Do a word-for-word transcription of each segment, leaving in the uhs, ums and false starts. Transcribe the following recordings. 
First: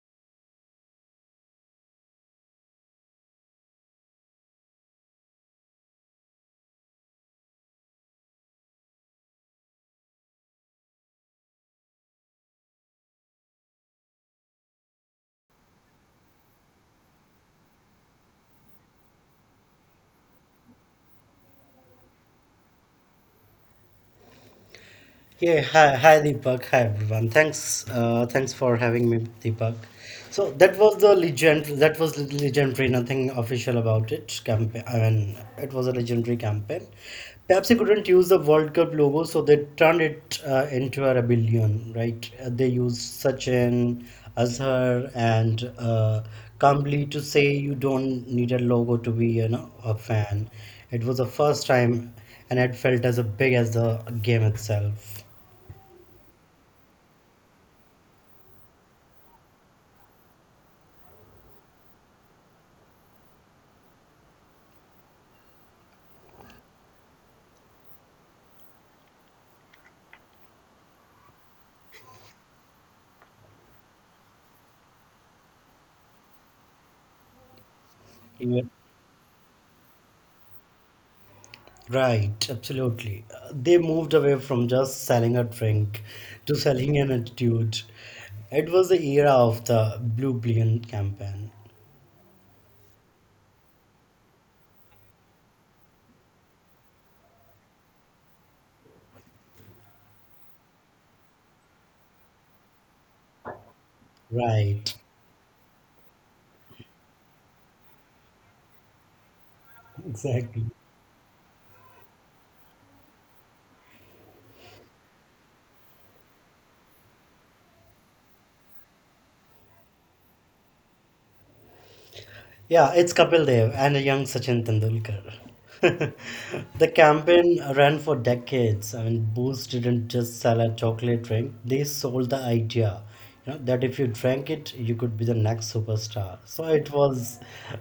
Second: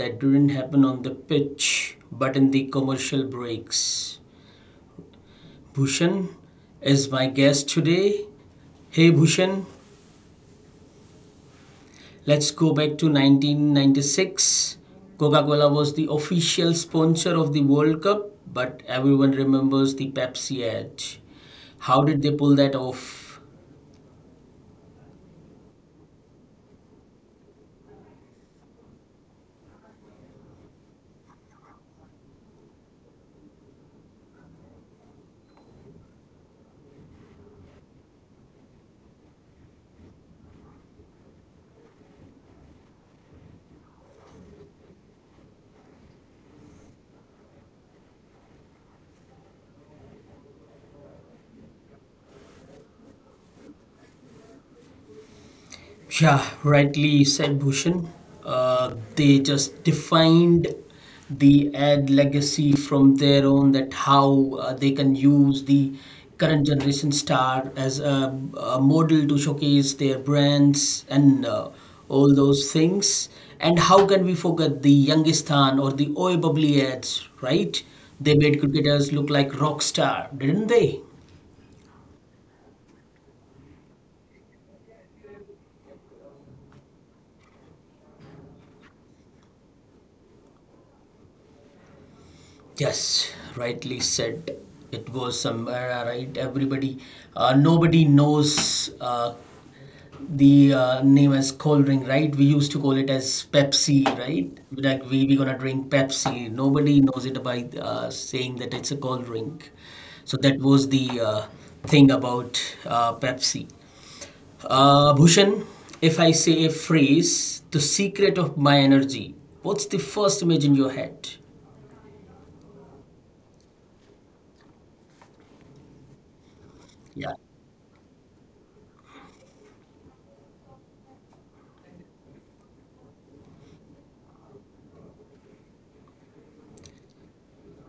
that didn't happen on the pitch but in the commercial breaks. Bhushan is my guest today. Hey Bhushan, let's go back to nineteen ninety-six. Coca Cola was the official sponsor of the World Cup, but everyone remembers the Pepsi ad. How did they pull that off? Yeah, hi, hi Deepak, hi everyone. Thanks, uh, thanks for having me, Deepak. So that was the legend. That was the legendary. Nothing official about it. Campaign. I mean, it was a legendary campaign. Perhaps they couldn't use the World Cup logo, so they turned it uh, into a rebellion. Right? Uh, They used Sachin, Azhar, and uh, Kambli to say you don't need a logo to be, you know, a fan. It was the first time, and it felt as big as the game itself. Yeah, rightly said Bhushan. Uh, they just defined the ad legacy from their own that how uh, they can use the current generation star as a, a model to showcase their brands and uh, all those things. And how can we forget the Youngistan or the Oi Bubbly ads, right? They made Yeah, cricketers look like rock star, didn't they? right, absolutely. Uh, They moved away from just selling a drink to selling an attitude. It was the era of the Blue Billion campaign. Yes, rightly said. It was somewhere, uh, right? Everybody, uh, nobody knows uh, the uh, name as cold drink, right? We used to call it as Pepsi, right? Like Right, we we gonna drink Pepsi. Nobody knows it by uh, saying that it's a cold drink. So that exactly. was the uh, thing about uh, Pepsi. Uh, Bhushan, if I say a phrase, the secret of my energy, what's the first image in your head? Yeah, it's Kapil Dev and a young Sachin Tendulkar. The Yeah. campaign ran for decades. I mean, Boost didn't just sell a chocolate drink; they sold the idea, you know, that if you drank it, you could be the next superstar. So it was,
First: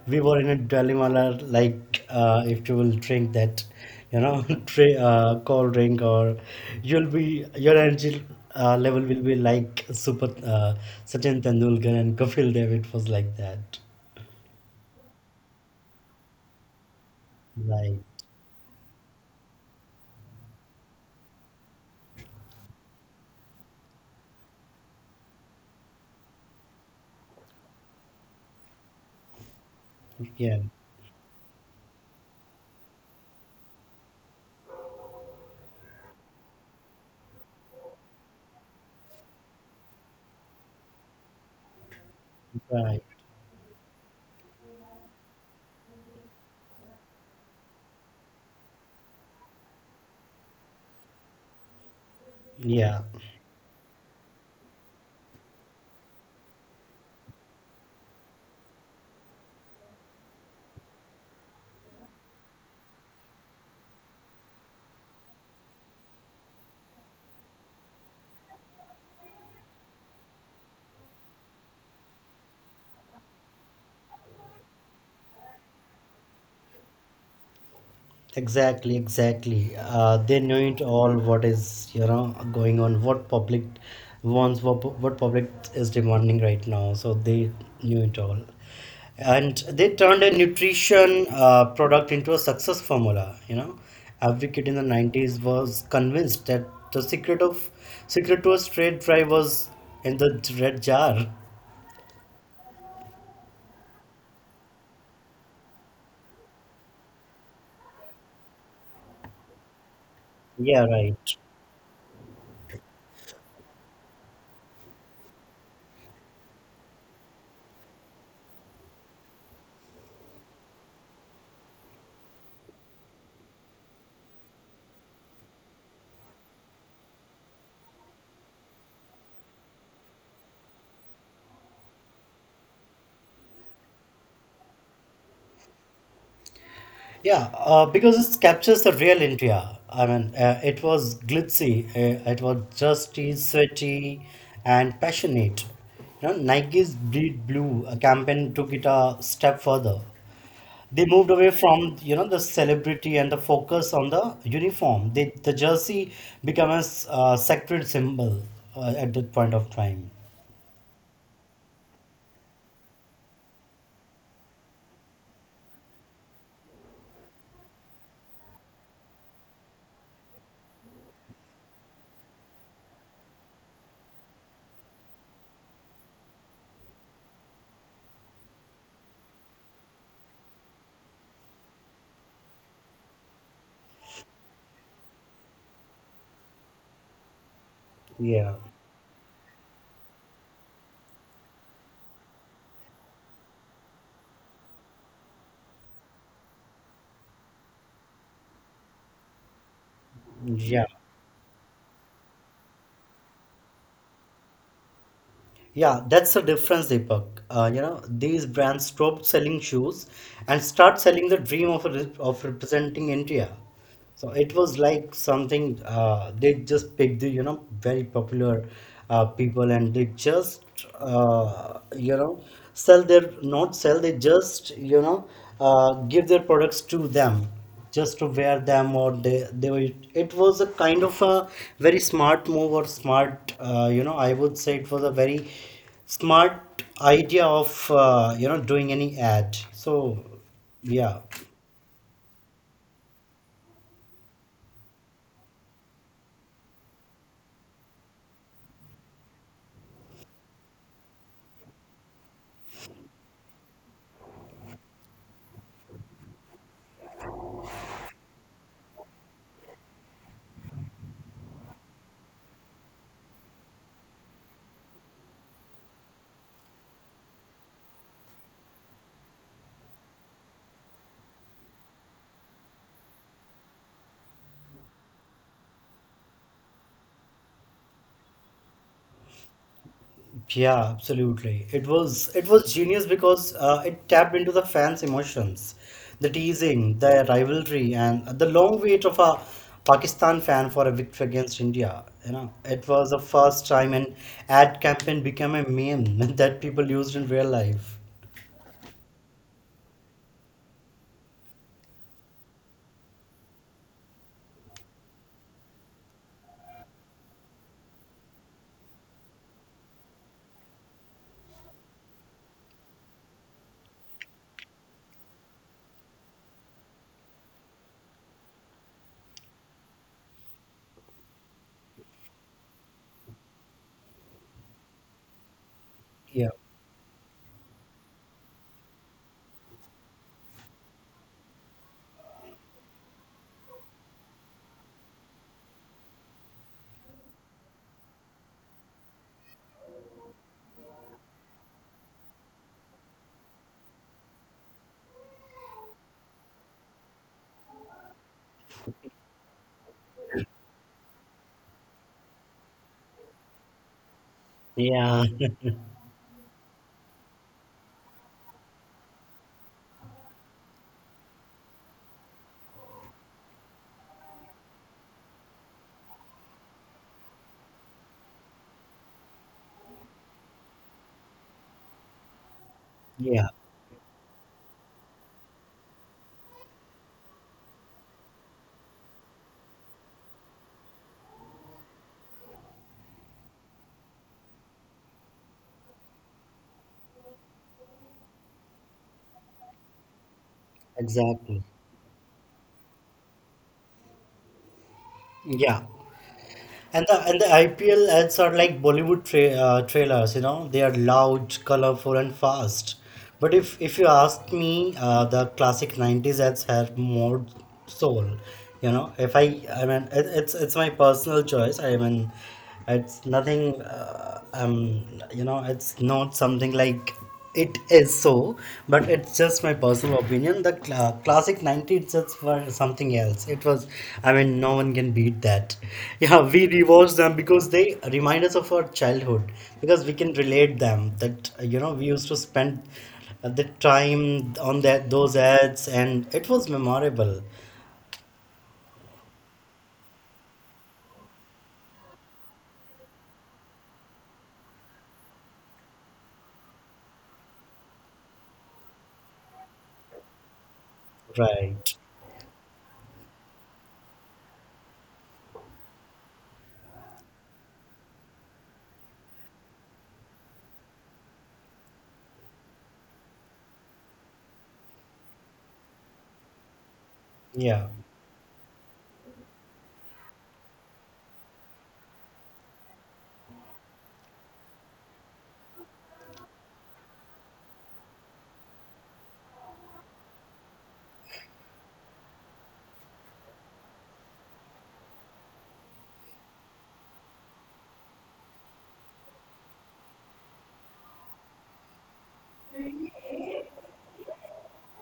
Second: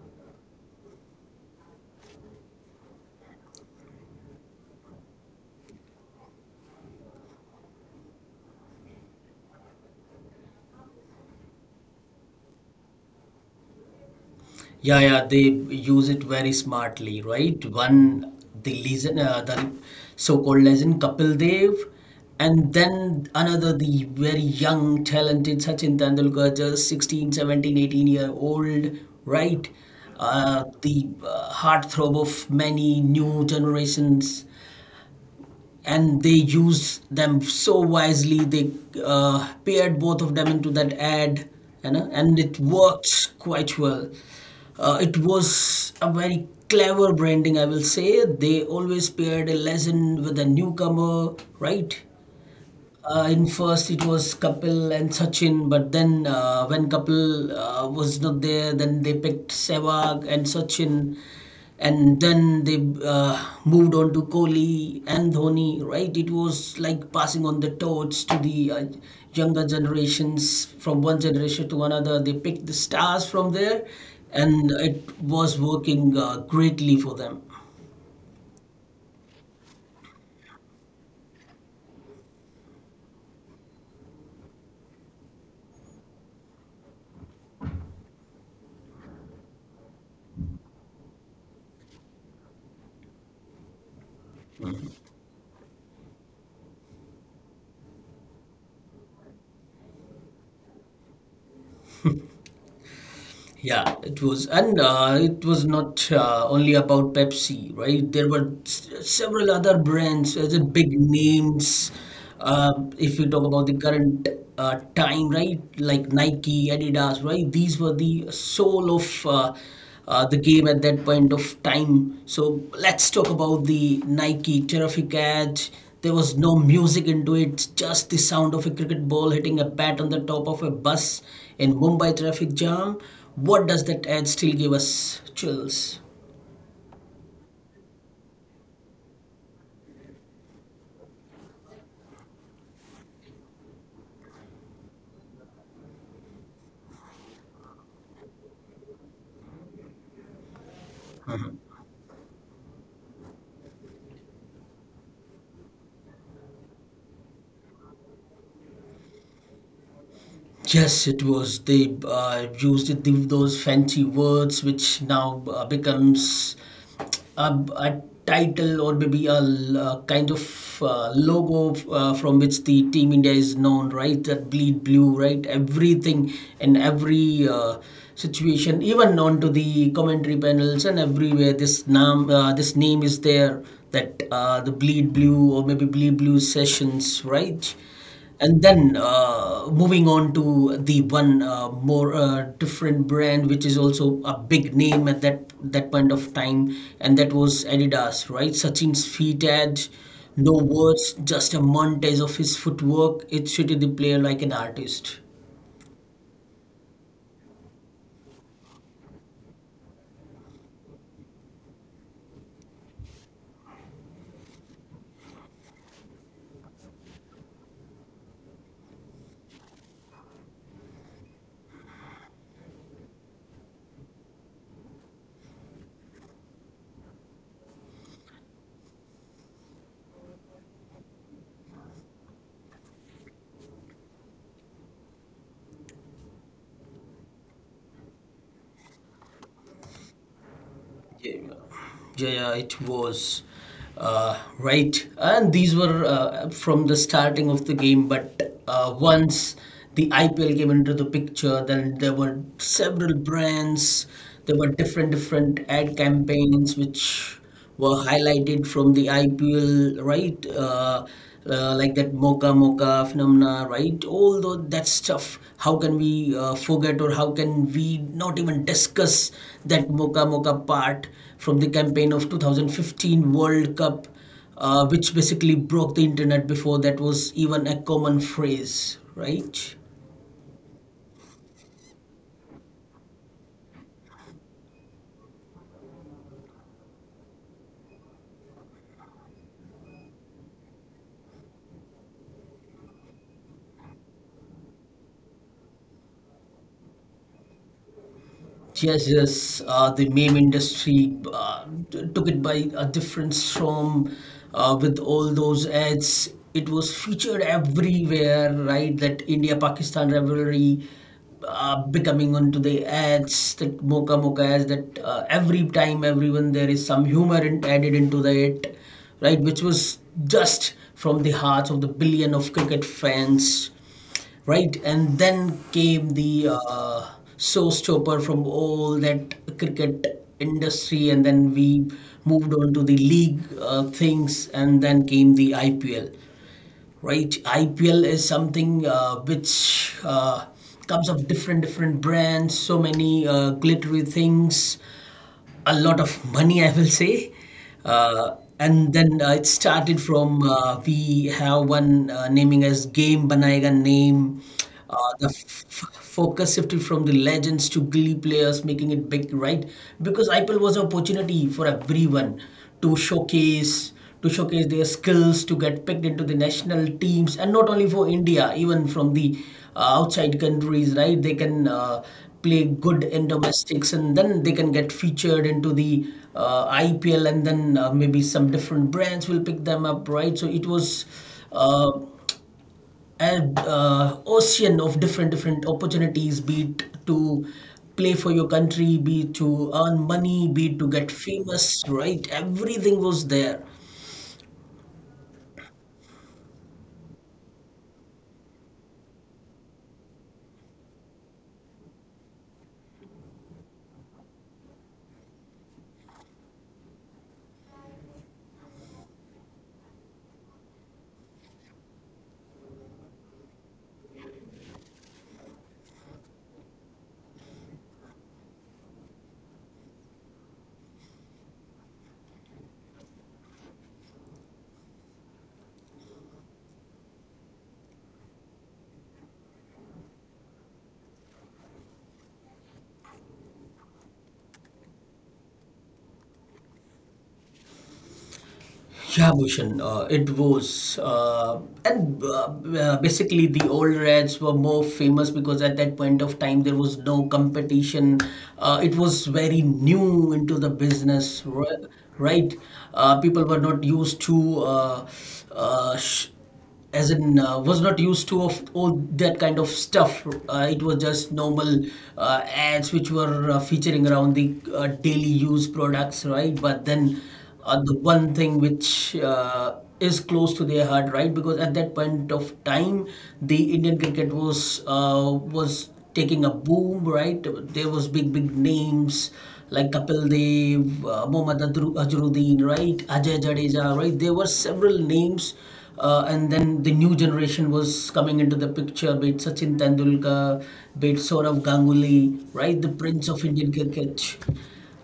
we were in a dilemma, la- like uh, if you will drink that, you know, tra- uh, cold drink, or you'll be your energy uh, level will be like Super uh, Sachin Tendulkar and Kapil Dev. It was like that. Yeah, yeah, they use it very smartly, right? Right. One, the legend, uh, the so-called legend Kapil Dev, and then another, the very young, talented Sachin Tendulkar, just sixteen, seventeen, eighteen year old, right? Yeah, Uh, the uh, Heartthrob of many new generations, and they used them so wisely. They uh, paired both of them into that ad, you know, and it right. works quite well. Uh, it was a very clever branding, I will say. They always paired a legend with a newcomer, right? Yeah, Uh, in first it was Kapil and Sachin, but then uh, when Kapil uh, was not there, then they picked Sehwag and Sachin, and then they uh, moved on to Kohli and Dhoni. Right? It was like passing on the torch to the uh, younger generations from one generation to another. They picked the stars from there, and it was working uh, greatly for them. exactly, exactly. Uh, they know it all. What is you know going on? What public wants? What pu- what public is demanding right now? So they knew it all, and they turned a nutrition uh, product into a success formula. You know, every kid in the nineties was convinced that the secret of secret to a straight fry was in the red jar. Yeah, it was, and uh, it was not uh, only about Pepsi, right? There were s- several other brands, as in Yeah, big right. names. Uh, if you talk about the current uh, time, right, like Nike, Adidas, right? These were the soul of uh, uh, the game at that point of time. So let's talk about the Nike Terrific Edge. There was no music into it, just the sound of a cricket ball hitting a bat on the top of a bus in Mumbai traffic jam. What does that ad still give us chills? Yeah, uh, because it captures the real India. I mean, uh, it was glitzy, uh, it was justy sweaty, and passionate. You know, Nike's Bleed Blue uh, campaign took it a step further. They moved away from you know the celebrity and the focus on the uniform. They, the jersey became a s- uh, sacred symbol uh, at that point of time. Yes, it was. They uh, used it, the- those fancy words, which now uh, becomes a, a title or maybe a, l- a kind of uh, logo f- uh, from which the team India is known, right? That bleed blue, right? Everything and every uh, situation, even onto the commentary panels, and everywhere this name uh, this name is there, that uh, the bleed blue or maybe bleed blue sessions, right? Yeah, And then uh, moving on to the one uh, more uh, different brand, which is also a big name at that that point of time, and that was Adidas, right? Sachin's feet edge, no yeah. words, just a montage of his footwork. It treated the player like an artist. Yeah, that's the difference, Deepak. Uh, you know, these brands stopped selling shoes and start selling the dream of re- of representing India. So it was like something uh, they just picked the you know very popular uh, people, and they just uh, you know sell their not sell they just you know uh, give their products to them just to wear them, or they, they were it was a kind of a very smart move or smart uh, you know, I would say it was a very smart idea of uh, you know doing any ad. So yeah, Yeah, yeah, it was uh, right, and these were uh, from the starting of the game. But uh, once the I P L came into the picture, then there were several brands, there were different different ad campaigns which were highlighted from the I P L, right? Uh, uh, like that Mocha Mocha phenomena, right? All tho- that stuff. How can we uh, forget or how can we not even discuss that Mocha Mocha part from the campaign of twenty fifteen World Cup, uh, which basically broke the internet before that was even a common phrase, right? yeah, absolutely. It was it was genius because uh, it tapped into the fans' emotions, the teasing, the rivalry, and the long wait of a Pakistan fan for a victory against India. You know, it was the first time an ad campaign became a meme that people used in real life. Yes, yes. Uh, the meme industry uh, t- took it by a different storm uh, with all those ads. It was featured everywhere, right? That India-Pakistan rivalry uh, becoming onto the ads, that mocha mocha ads, that uh, every time everyone there is some humor in, added into it, right? Which was just from the hearts of the billion of cricket fans, right? And then came the Yeah, uh, showstopper from all that cricket industry, and then we moved on to the league uh, things, and then came the I P L, right? I P L is something uh, which uh, comes of different different brands, so many uh, glittery things, a lot of money, I will say. Uh, and then uh, it started from uh, we have one uh, naming as Game Banayega Name. Uh, the yeah. f- f- focus shifted from the legends to glee players, making it big, right? Because I P L was an opportunity for everyone to showcase to showcase their skills to get picked into the national teams, and not only for India, even from the uh, outside countries, right? They can uh, play good in Yeah, domestics and then they can get featured into the uh, I P L, and then uh, maybe some different brands will pick them up, right? So it was uh, an uh, ocean of different different opportunities, be it to play for your country, be it to earn money, be it to get exactly. famous, right? Everything was there. Yeah. And the and the I P L ads are like Bollywood tra- uh, trailers, you know, they are loud, colorful, and fast. But if if you ask me, uh, the classic nineties ads have more soul. You know, if I I mean it, it's it's my personal choice. I mean, it's nothing, uh, um, you know, it's not something like it is so, but it's just my personal opinion. The cl- uh, classic nineties just were something else. It was, I mean, no one can beat that. Yeah, we rewatch them because they remind us of our childhood, because we can relate them that, uh, you know, we used to spend uh, the time on that those ads, and it was memorable. Yeah, Bhushan, uh, it was. Uh, and uh, uh, Basically, the old Reds were more famous because at that point of time, there was no competition. Uh, it was very new into the business, ri- Right. right? Uh, people were not used to uh, uh, sh- as in uh, was not used to of all that kind of stuff. Uh, it was just normal uh, ads which were uh, featuring around the uh, daily use products, right? But then uh, Yeah. the one thing which uh, is close to their heart, right? Because at that point of time the Indian cricket was uh, was taking a boom, right? There was big, big names like Kapil Dev, uh, Mohammad Adru- Azharuddin, right? Ajay Jadeja, right? There were several names, uh, and then the new generation was coming into the picture. Be it Sachin Tendulkar, be it Saurav Ganguly, right? The prince of Indian cricket.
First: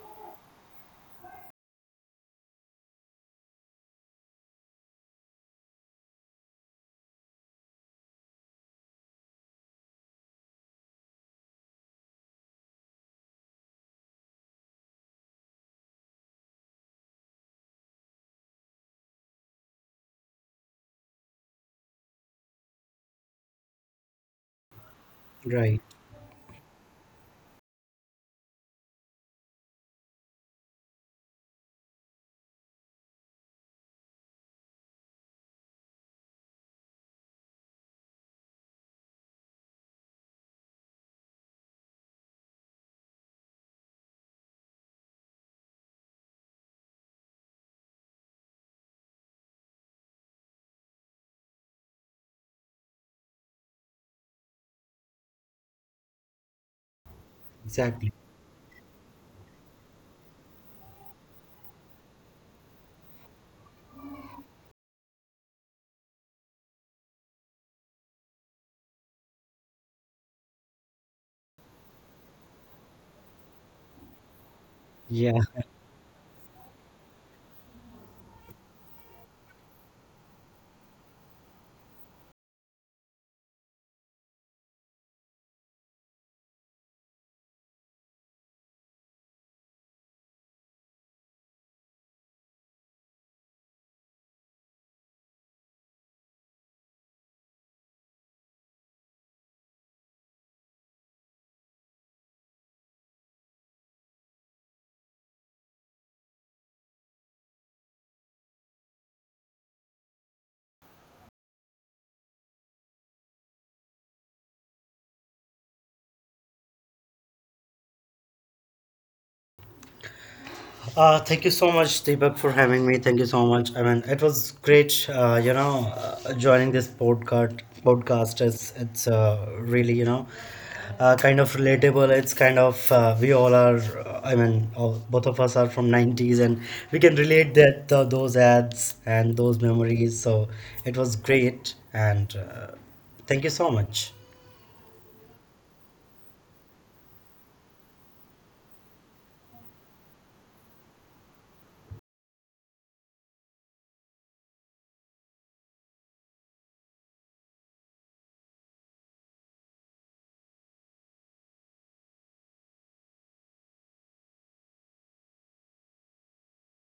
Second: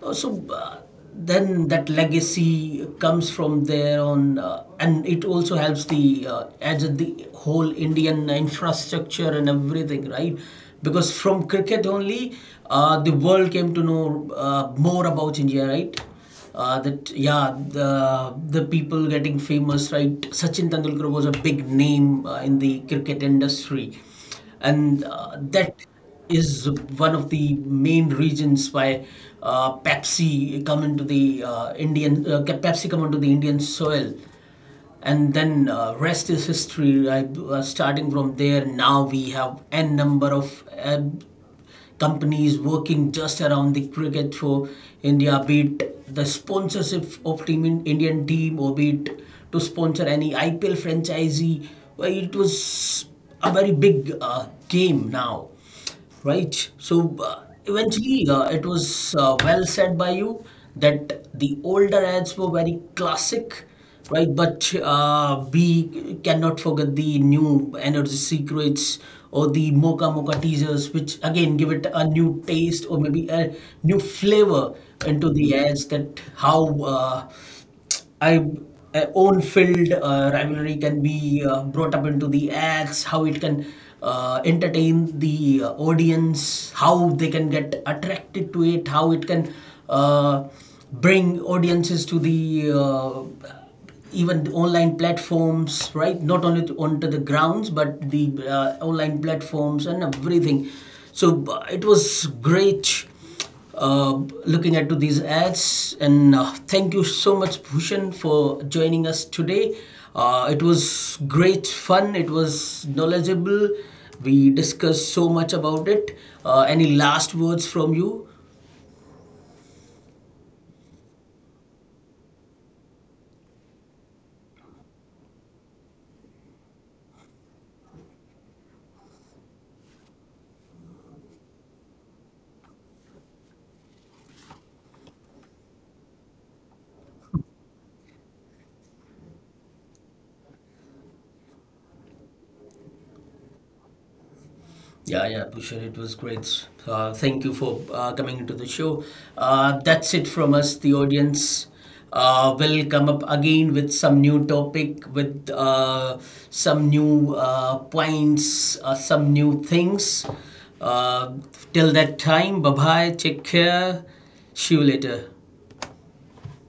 Uh, So uh, then that legacy comes from there on, uh, and it also helps the uh, as the whole Indian infrastructure and everything, right? Because from cricket only, uh, the world came to know uh, more about India, right? Uh, that yeah, the the people getting famous, right? Sachin Tendulkar was a big name uh, in the cricket industry, and uh, that Right. is one of the main reasons why uh, Pepsi come into the uh, Indian uh, Pepsi come into the Indian soil, and then uh, rest is history, right? Uh, starting from there, now we have n number of uh, companies working just around the cricket for India, be it the sponsorship of team in Indian team, or be it to sponsor any I P L franchisee. Well, it was a very big uh, game now, right? So uh, Exactly. eventually, uh, it was uh, well said by you that the older ads were very classic, right? But uh, we cannot forget the new energy secrets or the mocha mocha teasers, which again give it a new taste or maybe a new flavor into Yeah. the ads. That how uh, I uh, own filled uh, rivalry can be uh, brought up into the ads, how it can uh, entertain the uh, audience, how they can get attracted to it, how it can uh, bring audiences to the uh, even the online platforms, right? Not only to, onto the grounds, but the uh, online platforms and everything. So uh, it was great uh, looking at to these ads, and uh, thank you so much, Bhushan, for joining us today. Uh, it was great fun. It was knowledgeable. We discussed so much about it. Uh, any last words from you? Uh, thank you so much, Deepak, for having me. Thank you so much. I mean, it was great, uh, you know, uh, joining this podcast. Podcast is it's uh, really, you know, uh, kind of relatable. It's kind of uh, we all are. Uh, I mean, all, both of us are from nineties, and we can relate that uh, those ads and those memories. So it was great, and uh, thank you so much. Yeah, yeah, Bhushan, it was great. Uh, thank you for uh, coming into the show. Uh, that's it from us, the audience. Uh, will come up again with some new topic, with uh, some new uh, points, uh, some new things. Uh, Till that time, bye bye, take care, see you later.